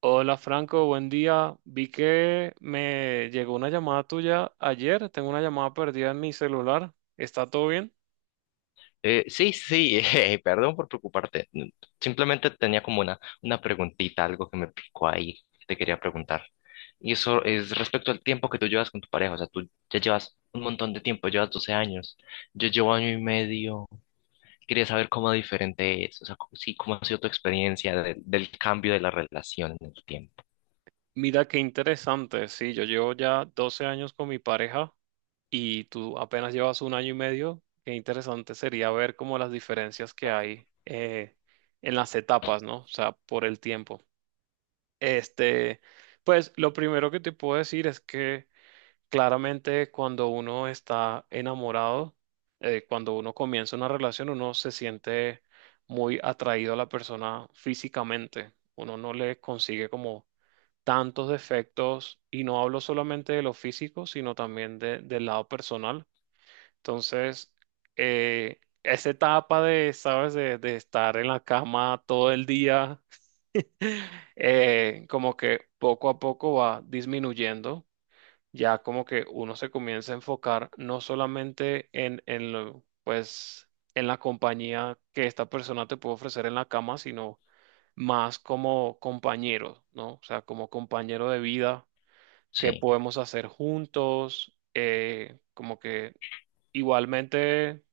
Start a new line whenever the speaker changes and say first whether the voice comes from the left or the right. right: Hola Franco, buen día. Vi que me llegó una llamada tuya ayer. Tengo una llamada perdida en mi celular. ¿Está todo bien?
left: Sí, sí, perdón por preocuparte. Mm, Simplemente tenía como una preguntita, algo que me picó ahí, que te quería preguntar. Y eso es respecto al tiempo que tú llevas con tu pareja. O sea, tú ya llevas un montón de tiempo, llevas 12 años. Yo llevo año y medio. Quería saber cómo diferente es. O sea, sí, cómo ha sido tu experiencia del cambio de la relación en el tiempo.
right: Mira qué interesante. Sí, yo llevo ya 12 años con mi pareja y tú apenas llevas un año y medio. Qué interesante sería ver como las diferencias que hay en las etapas, ¿no? O sea, por el tiempo. Este, pues lo primero que te puedo decir es que claramente, cuando uno está enamorado, cuando uno comienza una relación, uno se siente muy atraído a la persona físicamente. Uno no le consigue como tantos defectos y no hablo solamente de lo físico, sino también del lado personal. Entonces, esa etapa de, ¿sabes? De estar en la cama todo el día, como que poco a poco va disminuyendo ya como que uno se comienza a enfocar no solamente en lo, pues, en la compañía que esta persona te puede ofrecer en la cama, sino más como compañero, ¿no? O sea, como compañero de vida, qué
left: Sí,
right: podemos hacer juntos, como que igualmente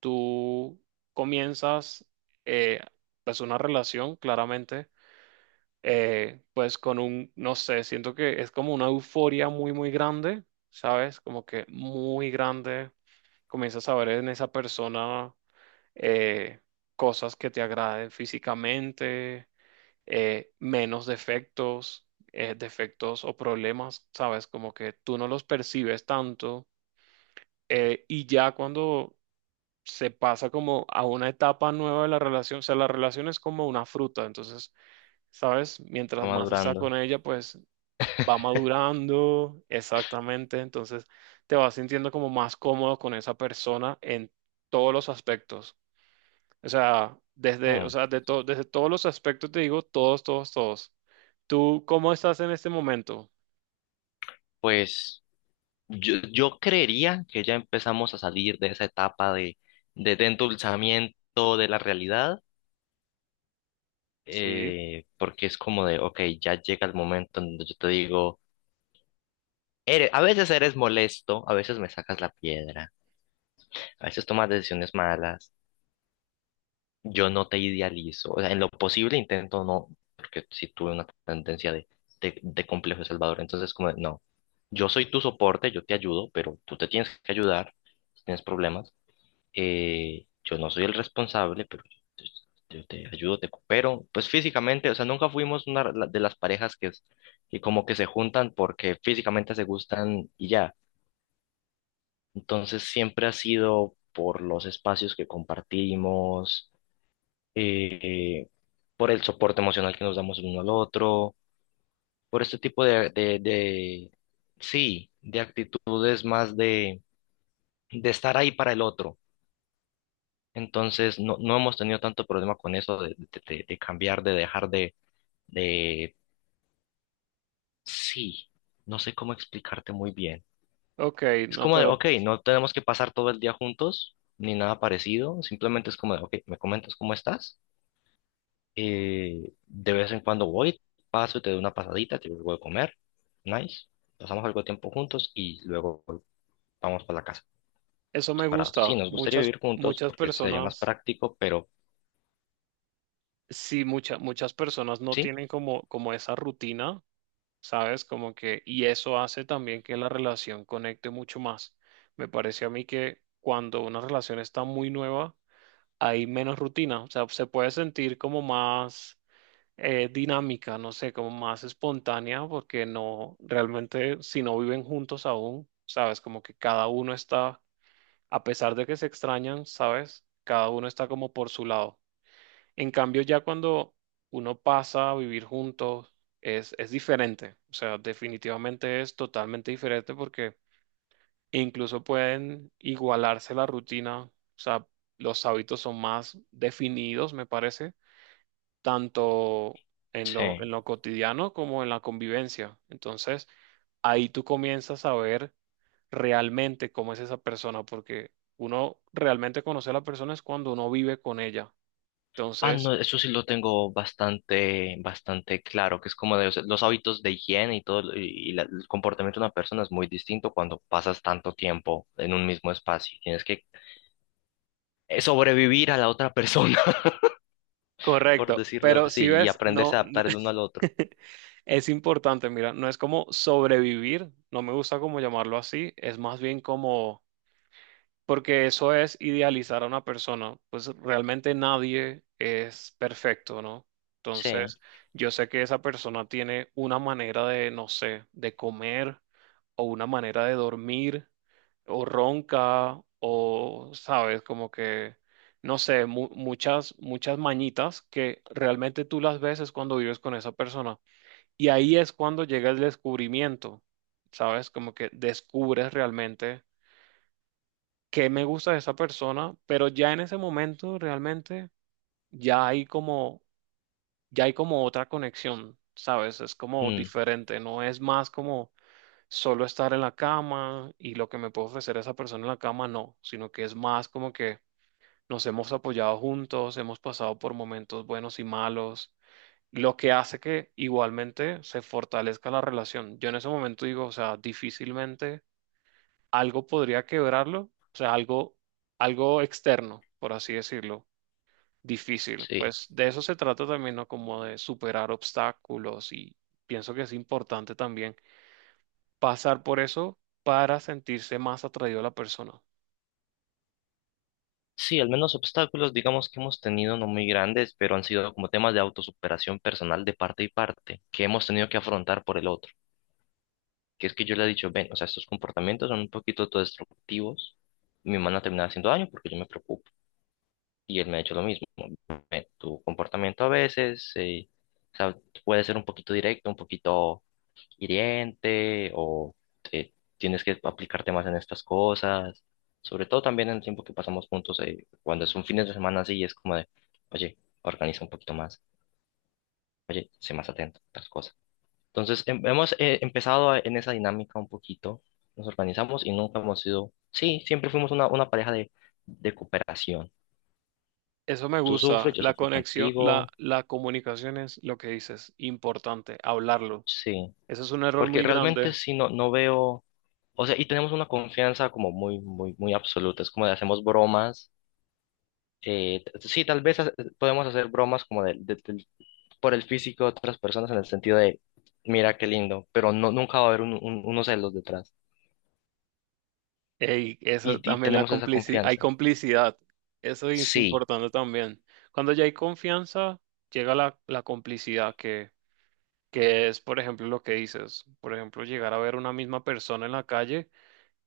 right: tú comienzas, eh, pues, una relación, claramente pues con un, no sé, siento que es como una euforia muy, muy grande, ¿sabes? Como que muy grande. Comienzas a ver en esa persona eh, cosas que te agraden físicamente, menos defectos, defectos o problemas, ¿sabes? Como que tú no los percibes tanto. Y ya cuando se pasa como a una etapa nueva de la relación, o sea, la relación es como una fruta, entonces. ¿Sabes?
left: va
right: Mientras más está
left: madurando.
right: con ella, pues va madurando, exactamente, entonces te vas sintiendo como más cómodo con esa persona en todos los aspectos. O sea, desde, o
left: Mm,
right: sea, desde todos los aspectos te digo, todos, todos, todos. ¿Tú cómo estás en este momento?
left: Pues, yo creería que ya empezamos a salir de esa etapa de, de endulzamiento de la realidad,
right: Sí.
left: porque es como de, ok, ya llega el momento en donde yo te digo, eres, a veces eres molesto, a veces me sacas la piedra, a veces tomas decisiones malas, yo no te idealizo, o sea, en lo posible intento no, porque si tuve una tendencia de, de complejo de Salvador, entonces como de, no, yo soy tu soporte, yo te ayudo, pero tú te tienes que ayudar si tienes problemas. Yo no soy el responsable, pero yo te ayudo, te coopero. Pues físicamente, o sea, nunca fuimos una de las parejas que como que se juntan porque físicamente se gustan y ya. Entonces siempre ha sido por los espacios que compartimos, eh, por el soporte emocional que nos damos el uno al otro, por este tipo de, de sí, de actitudes más de estar ahí para el otro. Entonces, no, no hemos tenido tanto problema con eso de, de cambiar, de dejar de, de. Sí, no sé cómo explicarte muy bien.
right: Ok,
left: Es
right: no,
left: como de,
right: pero
left: ok, no tenemos que pasar todo el día juntos, ni nada parecido. Simplemente es como de, ok, me comentas cómo estás. De vez en cuando voy, paso y te doy una pasadita, te voy a comer. Nice. Pasamos algo de tiempo juntos y luego vamos para la casa,
right: eso me
left: separados. Sí,
right: gusta.
left: nos gustaría
right: Muchas,
left: vivir juntos
right: muchas
left: porque sería más
right: personas,
left: práctico, pero
right: sí, muchas, muchas personas no
left: sí,
right: tienen como, esa rutina. ¿Sabes? Como que, y eso hace también que la relación conecte mucho más. Me parece a mí que cuando una relación está muy nueva, hay menos rutina, o sea, se puede sentir como más dinámica, no sé, como más espontánea, porque no, realmente si no viven juntos aún, ¿sabes? Como que cada uno está, a pesar de que se extrañan, ¿sabes? Cada uno está como por su lado. En cambio, ya cuando uno pasa a vivir juntos, es diferente. O sea, definitivamente es totalmente diferente porque incluso pueden igualarse la rutina. O sea, los hábitos son más definidos, me parece, tanto en lo, en
left: sí.
right: lo cotidiano como en la convivencia. Entonces, ahí tú comienzas a ver realmente cómo es esa persona, porque uno realmente conoce a la persona es cuando uno vive con ella.
left: Ah,
right: Entonces,
left: no, eso sí lo tengo bastante, bastante claro, que es como de, o sea, los hábitos de higiene y todo, y el comportamiento de una persona es muy distinto cuando pasas tanto tiempo en un mismo espacio. Tienes que sobrevivir a la otra persona, por
right: correcto,
left: decirlo
right: pero
left: así,
right: si
left: y
right: ves, no,
left: aprenderse a adaptar el uno al otro.
right: es importante, mira, no es como sobrevivir, no me gusta como llamarlo así, es más bien como porque eso es idealizar a una persona, pues realmente nadie es perfecto, ¿no?
left: Sí,
right: Entonces, yo sé que esa persona tiene una manera de, no sé, de comer o una manera de dormir o ronca o, sabes, como que, no sé, muchas, muchas mañitas que realmente tú las ves es cuando vives con esa persona. Y ahí es cuando llega el descubrimiento, ¿sabes? Como que descubres realmente qué me gusta de esa persona, pero ya en ese momento realmente ya hay como, ya hay como otra conexión, ¿sabes? Es como
left: mm,
right: diferente, no es más como solo estar en la cama y lo que me puede ofrecer esa persona en la cama, no, sino que es más como que nos hemos apoyado juntos, hemos pasado por momentos buenos y malos. Lo que hace que igualmente se fortalezca la relación. Yo en ese momento digo, o sea, difícilmente algo podría quebrarlo, o sea, algo externo, por así decirlo, difícil.
left: sí.
right: Pues de eso se trata también, ¿no? Como de superar obstáculos y pienso que es importante también pasar por eso para sentirse más atraído a la persona.
left: Sí, al menos obstáculos, digamos que hemos tenido no muy grandes, pero han sido como temas de autosuperación personal de parte y parte, que hemos tenido que afrontar por el otro, que es que yo le he dicho, ven, o sea, estos comportamientos son un poquito autodestructivos, me van a terminar haciendo daño porque yo me preocupo. Y él me ha hecho lo mismo, ¿no? Ven, tu comportamiento a veces, o sea, puede ser un poquito directo, un poquito hiriente, o eh, tienes que aplicarte más en estas cosas, sobre todo también en el tiempo que pasamos juntos, cuando es un fin de semana así, es como de, oye, organiza un poquito más, oye, sé más atento a otras cosas. Entonces, hemos empezado en esa dinámica un poquito, nos organizamos y nunca hemos sido, sí, siempre fuimos una pareja de cooperación.
right: Eso me
left: Tú
right: gusta,
left: sufres, yo
right: la
left: sufro
right: conexión, la,
left: contigo,
right: la comunicación es lo que dices, importante, hablarlo.
left: sí,
right: Eso es un error
left: porque
right: muy
left: realmente
right: grande.
left: sí no, no veo, o sea, y tenemos una confianza como muy, muy, muy absoluta, es como de hacemos bromas, sí, tal vez podemos hacer bromas como por el físico de otras personas en el sentido de, mira qué lindo, pero no, nunca va a haber unos celos detrás
right: Ey, eso
left: y
right: también
left: tenemos esa
right: hay
left: confianza.
right: complicidad. Eso es
left: Sí.
right: importante también. Cuando ya hay confianza, llega la complicidad que es, por ejemplo, lo que dices. Por ejemplo, llegar a ver una misma persona en la calle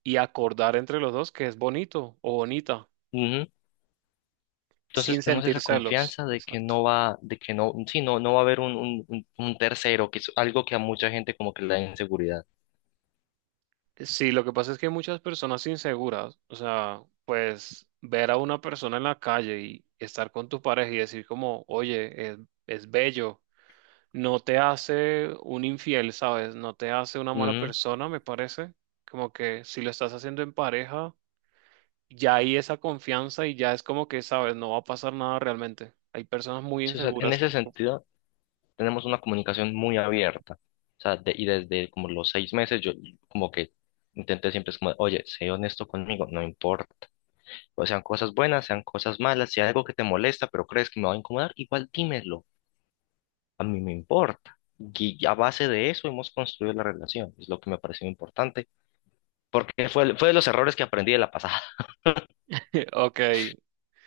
right: y acordar entre los dos que es bonito o bonita,
left: Ujú.
right: sin
left: Entonces tenemos
right: sentir
left: esa
right: celos.
left: confianza de que
right: Exacto.
left: no va, de que no, sí, no, no va a haber un tercero, que es algo que a mucha gente como que le da inseguridad.
right: Sí, lo que pasa es que hay muchas personas inseguras, o sea, pues ver a una persona en la calle y estar con tu pareja y decir como, oye, es bello no te hace un infiel, ¿sabes? No te hace una mala
left: Ujú.
right: persona, me parece. Como que si lo estás haciendo en pareja, ya hay esa confianza y ya es como que, ¿sabes? No va a pasar nada realmente. Hay personas muy
left: Sí, o sea, en
right: inseguras
left: ese
right: que.
left: sentido tenemos una comunicación muy abierta. O sea, y desde como los 6 meses yo como que intenté siempre es como, oye, sé honesto conmigo, no importa. O sean cosas buenas, sean cosas malas, si hay algo que te molesta, pero crees que me va a incomodar, igual dímelo. A mí me importa. Y a base de eso hemos construido la relación. Es lo que me pareció importante porque fue, fue de los errores que aprendí de la pasada.
right: Ok,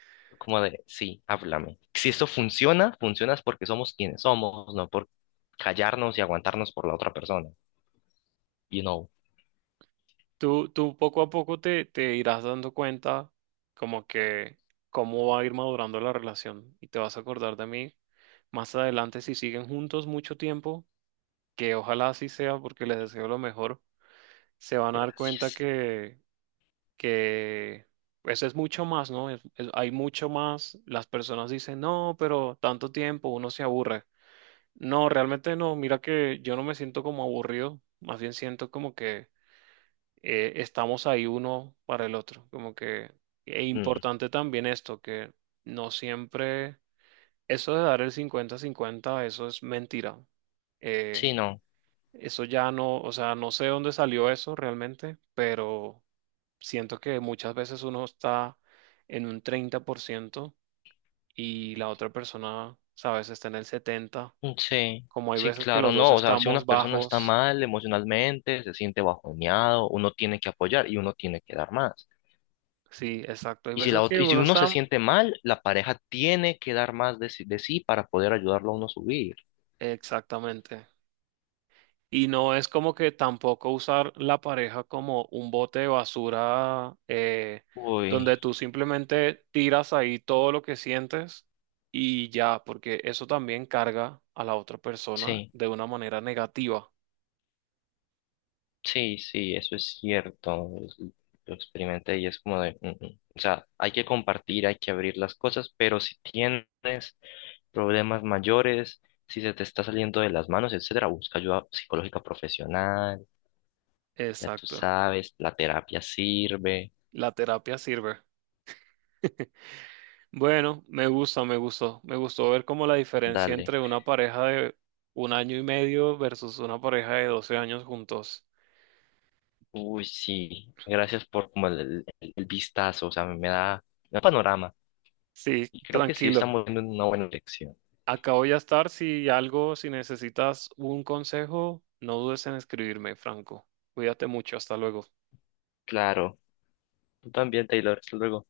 left: Fue como de, sí, háblame. Si esto funciona, funciona es porque somos quienes somos, no por callarnos y aguantarnos por la otra persona. You know,
right: tú poco a poco te irás dando cuenta como que cómo va a ir madurando la relación y te vas a acordar de mí más adelante si siguen juntos mucho tiempo, que ojalá así sea porque les deseo lo mejor, se van a dar cuenta
left: Gracias.
right: que que pues es mucho más, ¿no? Hay mucho más. Las personas dicen, no, pero tanto tiempo uno se aburre. No, realmente no. Mira que yo no me siento como aburrido. Más bien siento como que estamos ahí uno para el otro. Como que es
left: Mm,
right: importante también esto, que no siempre eso de dar el 50-50, eso es mentira. Eh,
left: sí, no.
right: eso ya no, o sea, no sé dónde salió eso realmente, pero siento que muchas veces uno está en un 30% y la otra persona, sabes, está en el 70%.
left: Mm, sí,
right: Como hay
left: sí,
right: veces que
left: claro,
right: los dos
left: no. O sea, si
right: estamos
left: una persona está
right: bajos.
left: mal emocionalmente, se siente bajoneado, uno tiene que apoyar y uno tiene que dar más.
right: Sí, exacto. Hay
left: Y si la
right: veces que
left: y si
right: uno
left: uno se
right: está.
left: siente mal, la pareja tiene que dar más de sí para poder ayudarlo a uno a subir.
right: Exactamente. Y no es como que tampoco usar la pareja como un bote de basura
left: Uy,
right: donde tú simplemente tiras ahí todo lo que sientes y ya, porque eso también carga a la otra persona
left: sí.
right: de una manera negativa.
left: Sí, sí, eso es cierto. Lo experimenté y es como de, "Mm, mm". O sea, hay que compartir, hay que abrir las cosas, pero si tienes problemas mayores, si se te está saliendo de las manos, etcétera, busca ayuda psicológica profesional, ya tú
right: Exacto.
left: sabes, la terapia sirve,
right: La terapia sirve. Bueno, me gusta, me gustó. Me gustó ver como la diferencia
left: dale.
right: entre una pareja de un año y medio versus una pareja de 12 años juntos.
left: Uy, sí, gracias por como el, el vistazo, o sea, me da un panorama
right: Sí,
left: y creo que sí
right: tranquilo.
left: estamos en una buena dirección.
right: Acá voy a estar. Si algo, si necesitas un consejo, no dudes en escribirme, Franco. Cuídate mucho. Hasta luego.
left: Claro, tú también, Taylor, hasta luego.